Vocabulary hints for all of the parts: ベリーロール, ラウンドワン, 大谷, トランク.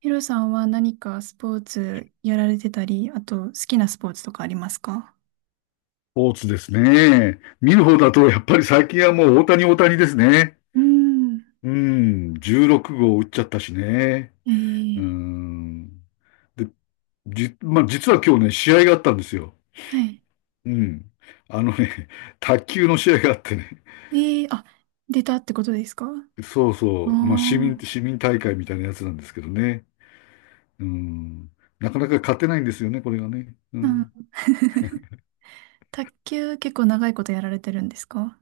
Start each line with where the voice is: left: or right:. right: ヒロさんは何かスポーツやられてたり、あと好きなスポーツとかありますか？
left: ポーツですね。見る方だと、やっぱり最近はもう大谷大谷ですね。
right: うーん。
left: うん、16号打っちゃったしね。
right: え
left: う
right: ー、
left: ん。で、まあ、実は今日ね、試合があったんですよ。
right: はい。
left: うん。あのね、卓球の試合があってね。
right: えあ、出たってことですかあ？
left: そう
right: あ
left: そう。まあ、
right: ー。
left: 市民大会みたいなやつなんですけどね。うん。なかなか勝てないんですよね、これがね。う
right: うん。
left: ん。
right: 卓球結構長いことやられてるんですか？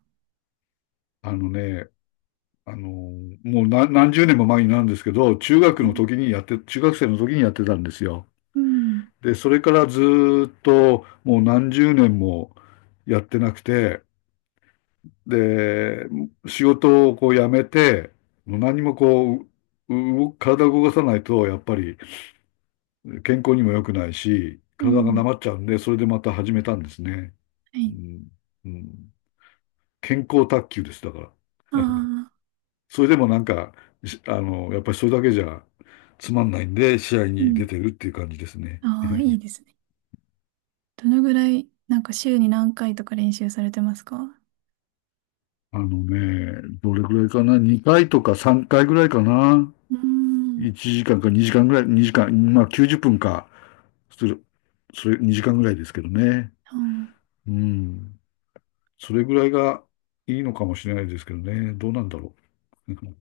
left: あのね、あの、もう何十年も前になるんですけど、中
right: う
left: 学の
right: ん。
left: 時にやって、中学生の時にやってたんですよ。
right: うん。
left: で、それからずっともう何十年もやってなくて、で、仕事をこう辞めて、もう何もこう、動体を動かさないと、やっぱり健康にも良くないし、
right: う
left: 体がな
right: ん。
left: まっちゃうんで、それでまた始めたんですね。
right: は
left: う
right: い。
left: ん、うん、健康卓球です、だか
right: あ
left: ら。
right: あ、
left: それでもなんか、しあの、やっぱりそれだけじゃつまんないんで、試合
right: う
left: に出
right: ん。
left: てるっていう感じですね。
right: ああ、いい ですね。どのぐらい、なんか週に何回とか練習されてますか？
left: あのね、どれぐらいかな？ 2 回とか3回ぐらいかな？
right: うーん。
left: 1 時間か2時間ぐらい、2時間、まあ90分か、する、それ2時間ぐらいですけどね。
right: あー。
left: うん。それぐらいがいいのかもしれないですけどね。どうなんだろう。うん。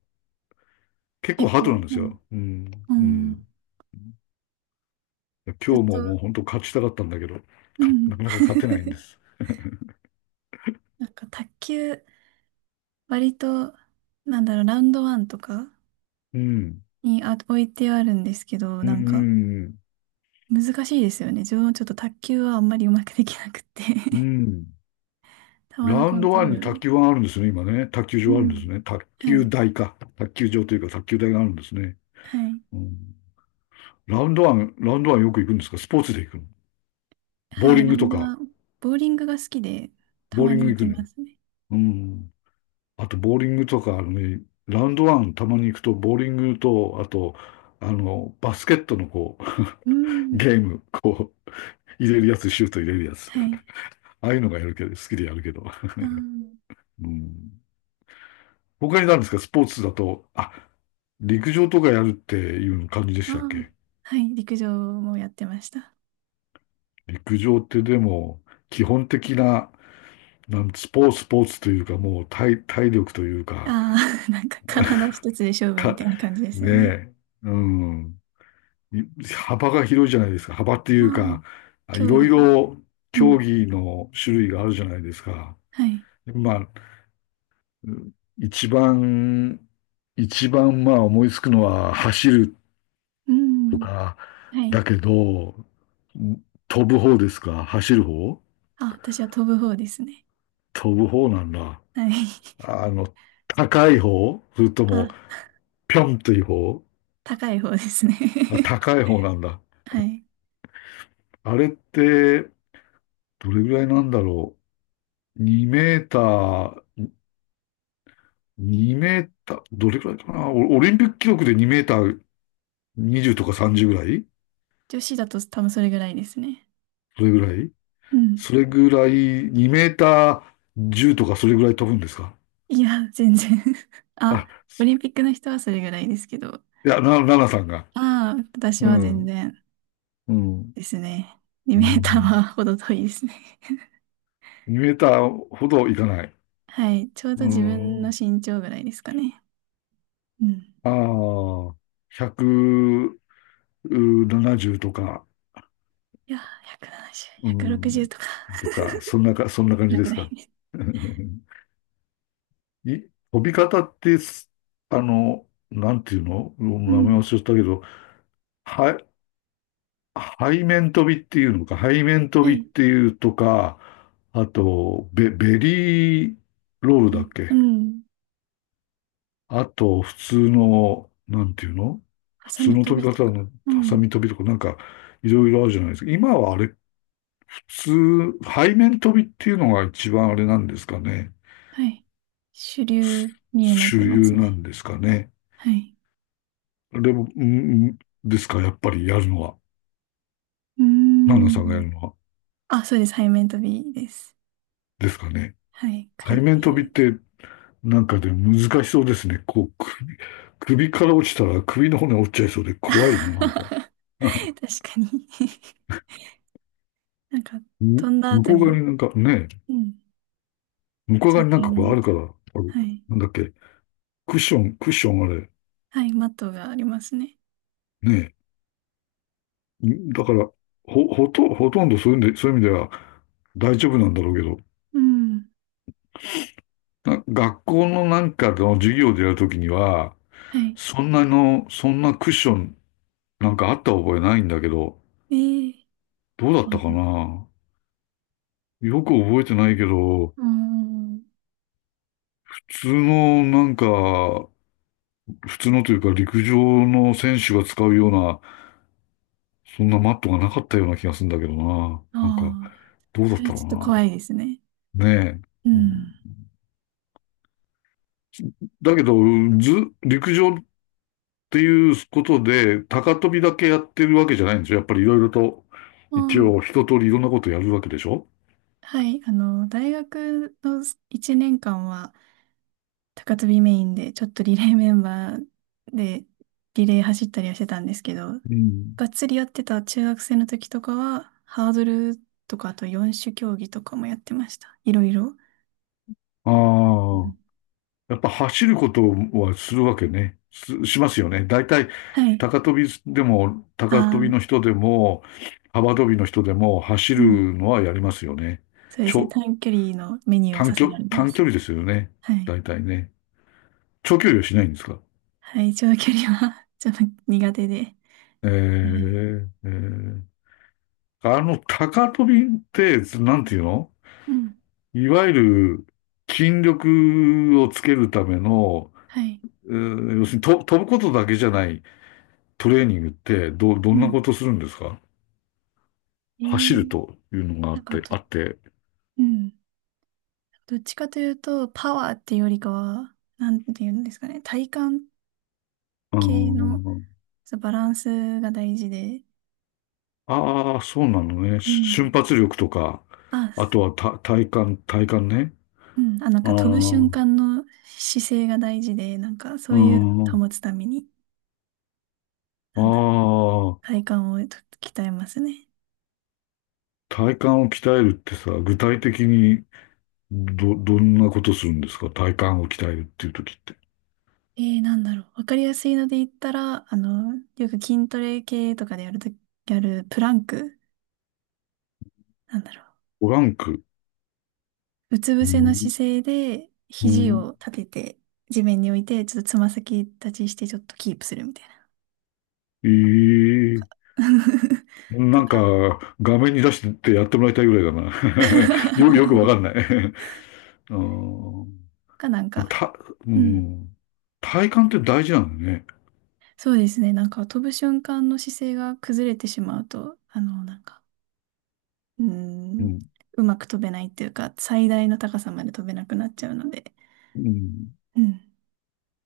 left: 結構
right: 結
left: ハードなん
right: 構、
left: で
right: う
left: す
right: ん。
left: よ。うん。
right: う
left: う
right: ん。
left: ん。
right: ずっ
left: 今日
right: と、
left: ももう本当勝ちたかったんだけど、
right: う
left: な
right: ん。
left: かなか勝てないんです。
right: なんか卓球、割と、なんだろう、ラウンドワンとか
left: うん。
right: に置いてあるんですけど、
left: うん。
right: なんか
left: うん。
right: 難しいですよね。自分もちょっと卓球はあんまりうまくできなくって
left: うん。
right: 球の
left: ラウ
right: コ
left: ン
right: ン
left: ド
right: ト
left: ワ
right: ロ
left: ン
right: ー
left: に
right: ルね。
left: 卓球はあるんですね、今ね。卓球
right: う
left: 場あるんです
right: ん。
left: ね。卓
right: は
left: 球
right: い。
left: 台か。卓球場というか卓球台があるんですね。
right: はい。
left: うん、ラウンドワンよく行くんですか？スポーツで行くの？
right: は
left: ボーリ
right: い。
left: ン
right: ラウ
left: グ
right: ン
left: と
right: ド
left: か。
right: ワン、ボーリングが好きで、た
left: ボー
right: ま
left: リング
right: に行
left: 行く
right: き
left: ね。
right: ますね。
left: うん。あと、ボーリングとか、あのね、ラウンドワンたまに行くと、ボーリングと、あと、バスケットのこう、
right: うん。
left: ゲーム、こう、入れるやつ、シュート入れるやつ。
right: はい。
left: ああいうのがやるけど、好きでやるけど。
right: あ
left: うん。他に何ですか？スポーツだと、あ、陸上とかやるっていう感じで
right: あ、
left: し
right: あ
left: たっ
right: あ、
left: け？
right: はい。陸上もやってました。
left: 陸上ってでも、基本的な、スポーツというか、もう体、体力というか、
right: ああ、なんか体一つで勝負み
left: か、
right: たいな感じです
left: ね
right: よね。
left: え、うん。幅が広いじゃないですか。幅って
right: あ
left: いう
right: あ、
left: か、い
right: 競
left: ろい
right: 技が。
left: ろ
right: う
left: 競
right: ん。
left: 技の種類があるじゃないですか。
right: はい。
left: まあ、うん、一番、一番まあ思いつくのは走る
right: う
left: と
right: ん。
left: か、
right: はい。
left: だけど、飛ぶ方ですか？走る方？
right: あ、私は飛ぶ方ですね。
left: 飛ぶ方なんだ。
right: はい。
left: あの、高い方それとも、
right: あ、
left: ぴょんという方？
right: 高い方ですね。
left: あ、高い方なんだ。
right: はい。
left: あれって、どれぐらいなんだろう。2メーター、どれぐらいかな？オリンピック記録で2メーター20とか30ぐらい？
right: 女子だと多分それぐらいですね。
left: それぐらい
right: うん。
left: それぐらい、2メーター10とかそれぐらい飛ぶんですか？
right: いや、全然。 あ、
left: あ、
right: オリンピックの人はそれぐらいですけど。
left: いや、奈々さんが。
right: ああ、私
left: う
right: は全
left: ん。
right: 然
left: うん。
right: ですね。
left: う
right: 2メーターは
left: ん。
right: ほど遠いですね。
left: 2メーターほどいかない。
right: はい。ちょう
left: う
right: ど自分の
left: ん。
right: 身長ぐらいですかね。うん。
left: ああ、170とか、
right: いや、170、
left: う
right: 160
left: ん。
right: とか、
left: とか、そんな感
right: そ
left: じ
right: れ
left: で
right: ぐ
left: す
right: らい
left: か。
right: です。
left: 飛び方ってす、あの、なんていうの？名
right: う
left: 前忘
right: ん。
left: れちゃったけど、は、背面飛びっていうのか、背面飛
right: は
left: びっ
right: い。
left: ていうとか、あと、ベリーロール
right: え
left: だっ
right: う
left: け？
right: ん。
left: あと、普通の、なんていうの？
right: ハ
left: 普
right: サ
left: 通
right: ミ
left: の
right: 飛
left: 飛び
right: びと
left: 方
right: か。
left: の、
right: う
left: ハサ
right: ん。
left: ミ飛びとか、なんか、いろいろあるじゃないですか。今はあれ、普通、背面飛びっていうのが一番あれなんですかね。
right: はい。主
left: す
right: 流になっ
left: 主
right: てま
left: 流
right: す
left: な
right: ね。
left: んですかね。
right: はい。
left: でも、うんうんですか、やっぱりやるのは。
right: うー
left: ナナさんがや
right: ん。
left: るのは。
right: あ、そうです。背面飛びです。
left: ですかね。
right: はい。くる
left: 背
right: って
left: 面
right: や
left: 飛
right: る
left: び
right: や
left: っ
right: つ。
left: て、なんかで難しそうですね。こう、首から落ちたら首の骨折っちゃいそうで怖いな、なんか。
right: 確かに。 なんか、
left: む
right: 飛んだ
left: 向
right: 後
left: こう側
right: に、
left: になんかね、
right: うん。
left: 向こう
right: ちょ
left: 側
right: っ
left: にな
right: と
left: ん
right: や
left: か
right: ら
left: こう
right: な
left: あ
right: い
left: る
right: と。
left: から、あの
right: はい。
left: なんだっけ、クッションあれ、
right: はい。マットがありますね。
left: ねえ、だから、ほとんどそういうんで、そういう意味では大丈夫なんだろうけど、
right: うん。
left: 学校のなんかの授業でやるときには、
right: はい。
left: そんなクッションなんかあった覚えないんだけど、
right: ええ。
left: どうだっ
right: そ
left: た
right: う
left: か
right: だ。
left: な？よく覚えてないけど、
right: うーん。
left: 普通のなんか、普通のというか陸上の選手が使うような、そんなマットがなかったような気がするんだけどな。
right: あ
left: なんか、
right: あ、
left: どうだっ
right: それ
left: た
right: ちょっと怖
left: ろ
right: いですね。
left: うな。ねえ。
right: う
left: う
right: ん。
left: ん。だけど、ず、陸上っていうことで、高跳びだけやってるわけじゃないんですよ。やっぱりいろいろと、
right: ああ、
left: 一応一通りいろんなことやるわけでしょ？
right: はい。あの、大学の1年間は、高跳びメインで、ちょっとリレーメンバーで、リレー走ったりはしてたんですけど、
left: うん。
right: がっつりやってた中学生の時とかは、ハードルとか、あと4種競技とかもやってました。いろいろ。
left: あ
right: う
left: あ、
right: ん。
left: やっぱ走ることはするわけね。しますよね。大体、
right: はい。
left: 高跳びでも、
right: あ
left: 高跳び
right: あ、
left: の人でも、幅跳びの人でも、走
right: うん。
left: るのはやりますよね。
right: そうで
left: ち
right: すね。
left: ょ、
right: 短距離のメニューをさ
left: 短距、
right: せられま
left: 短
right: す。
left: 距離ですよね。
right: はい。
left: 大体ね。長距離はしないんですか？
right: はい、長距離は ちょっと苦手で。
left: え
right: え
left: えええ。高飛びって、なんていうの？
right: うん。
left: いわゆる筋力をつけるための、
right: はい。
left: 要するに飛ぶことだけじゃないトレーニングって、ど
right: う
left: んな
right: ん。
left: ことするんですか？
right: え
left: 走る
right: ー、
left: というのがあ
right: な
left: っ
right: んか
left: て、
right: と、
left: あって、
right: うん。どっちかというと、パワーっていうよりかは、なんていうんですかね、体幹
left: あ
right: 系の、
left: ー
right: そうバランスが大事で、
left: あー、そうなのね。
right: う
left: 瞬
right: ん。
left: 発力とか、
right: あ、
left: あ
right: す
left: とは体幹ね。
right: うん、あ、なん
left: あ
right: か飛ぶ瞬
left: あ、
right: 間の姿勢が大事で、なんかそ
left: う
right: ういうのを
left: ん、
right: 保つために、
left: あ
right: なんだろう、体
left: あ、
right: 幹を鍛えますね。
left: 体幹を鍛えるってさ、具体的にどんなことするんですか？体幹を鍛えるっていう時って。
right: なんだろう、わかりやすいので言ったら、あの、よく筋トレ系とかでやると、やるプランク、なんだろう、
left: トランク。
right: うつ
left: う
right: 伏せの
left: ん
right: 姿勢で、
left: う
right: 肘
left: ん、
right: を立てて、地面に置いて、ちょっとつま先立ちして、ちょっとキープするみたいな。
left: ええ、
right: と
left: なんか、
right: か
left: 画面に出してってやってもらいたいぐらいだな。よくわか んない。あー、
right: かなんか、
left: た、う
right: うん。
left: ん。体幹って大事なのね。
right: そうですね。なんか飛ぶ瞬間の姿勢が崩れてしまうと、あの、なんか、うー
left: う
right: ん、
left: ん。
right: うまく飛べないっていうか、最大の高さまで飛べなくなっちゃうので。
left: うん。
right: うん。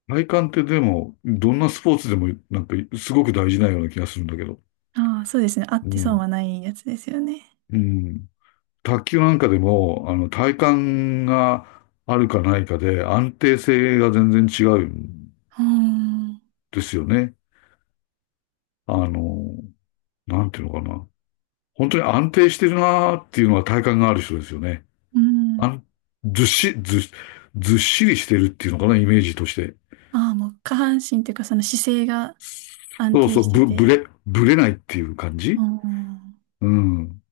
left: 体幹ってでも、どんなスポーツでも、なんか、すごく大事なような気がするんだけど。
right: ああ、そうですね。あっ
left: う
right: て損
left: ん。
right: はないやつですよね。
left: うん。卓球なんかでも、体幹があるかないかで安定性が全然違うん
right: うーん。
left: ですよね。あの、なんていうのかな。本当に安定してるなーっていうのは体幹がある人ですよね。
right: う
left: あ
right: ん。
left: ん、ずっし、ずっ、ずっしりしてるっていうのかな、イメージとして。
right: ああ、もう下半身っていうか、その姿勢が、安
left: そう
right: 定
left: そう、
right: してて、
left: ぶれないっていう感
right: あ
left: じ？
right: あ、
left: うん。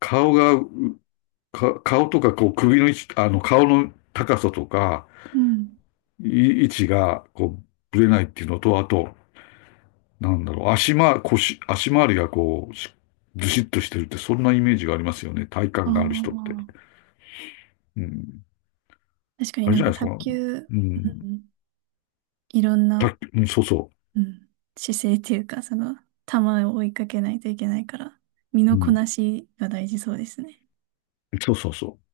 left: 顔が、顔とか、こう、首の位置、顔の高さとか、
right: うん。
left: 位置が、こう、ぶれないっていうのと、あと、なんだろう、腰、足回りがこう、ずしっとしてるって、そんなイメージがありますよね。体
right: あ
left: 幹がある人って。
right: あ、
left: うん。
right: 確かに
left: あれ
right: な
left: じ
right: ん
left: ゃな
right: か
left: いですか。
right: 卓球、
left: う
right: う
left: ん。
right: ん、いろん
left: 卓
right: な、
left: 球うん、そうそ
right: うん、姿勢っていうか、その、球を追いかけないといけないから、身
left: う。う
right: のこ
left: ん。
right: なしが大事そうですね。
left: そうそうそう。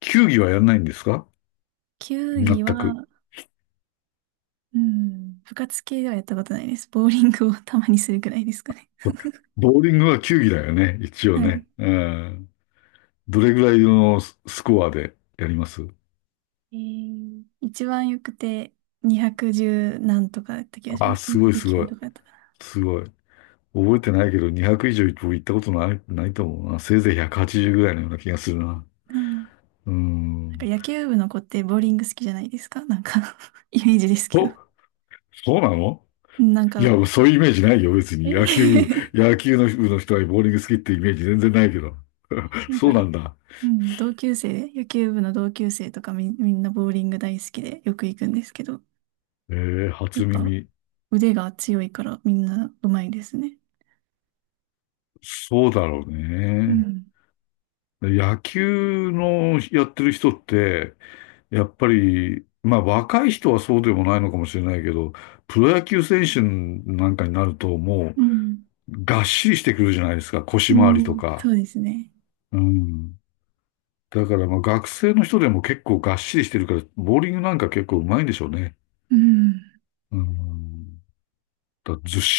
left: 球技はやらないんですか？
right: 球技
left: 全く。
right: は、うん、部活系ではやったことないです。ボーリングをたまにするくらいですかね。
left: そっか。ボーリングは球技だよね。一応
right: はい。
left: ね。うん。どれぐらいのスコアでやります？
right: 一番よくて、210何とかだった気がし
left: あ、
right: ます。
left: すごいすご
right: 209
left: い。
right: とかだったか
left: すごい。覚えてないけど、200以上僕行ったことない、ないと思うな。せいぜい180ぐらいのような気がするな。
right: な。
left: う
right: なんか
left: ん。
right: 野球部の子ってボーリング好きじゃないですか、なんか。 イメージですけど。
left: お、そうなの？
right: なん
left: い
right: か、
left: や、そういうイメージないよ、別
right: え
left: に。
right: ー
left: 野球の部の人はボーリング好きってイメージ全然ないけど。
right: なん
left: そうな
right: か、
left: んだ。
right: うん、同級生、野球部の同級生とかみんなボーリング大好きでよく行くんですけど、
left: えー、
right: やっ
left: 初
right: ぱ
left: 耳。
right: 腕が強いからみんな上手いですね。
left: そうだろう
right: う
left: ね。
right: ん。
left: 野球のやってる人って、やっぱり、まあ若い人はそうでもないのかもしれないけど、プロ野球選手なんかになるとも
right: うん。
left: うがっしりしてくるじゃないですか、腰
right: う
left: 回りと
right: ん。
left: か。
right: そうですね。
left: うん。だからまあ学生の人でも結構がっしりしてるから、ボーリングなんか結構うまいんでしょうね。
right: うん。
left: うーん。だずし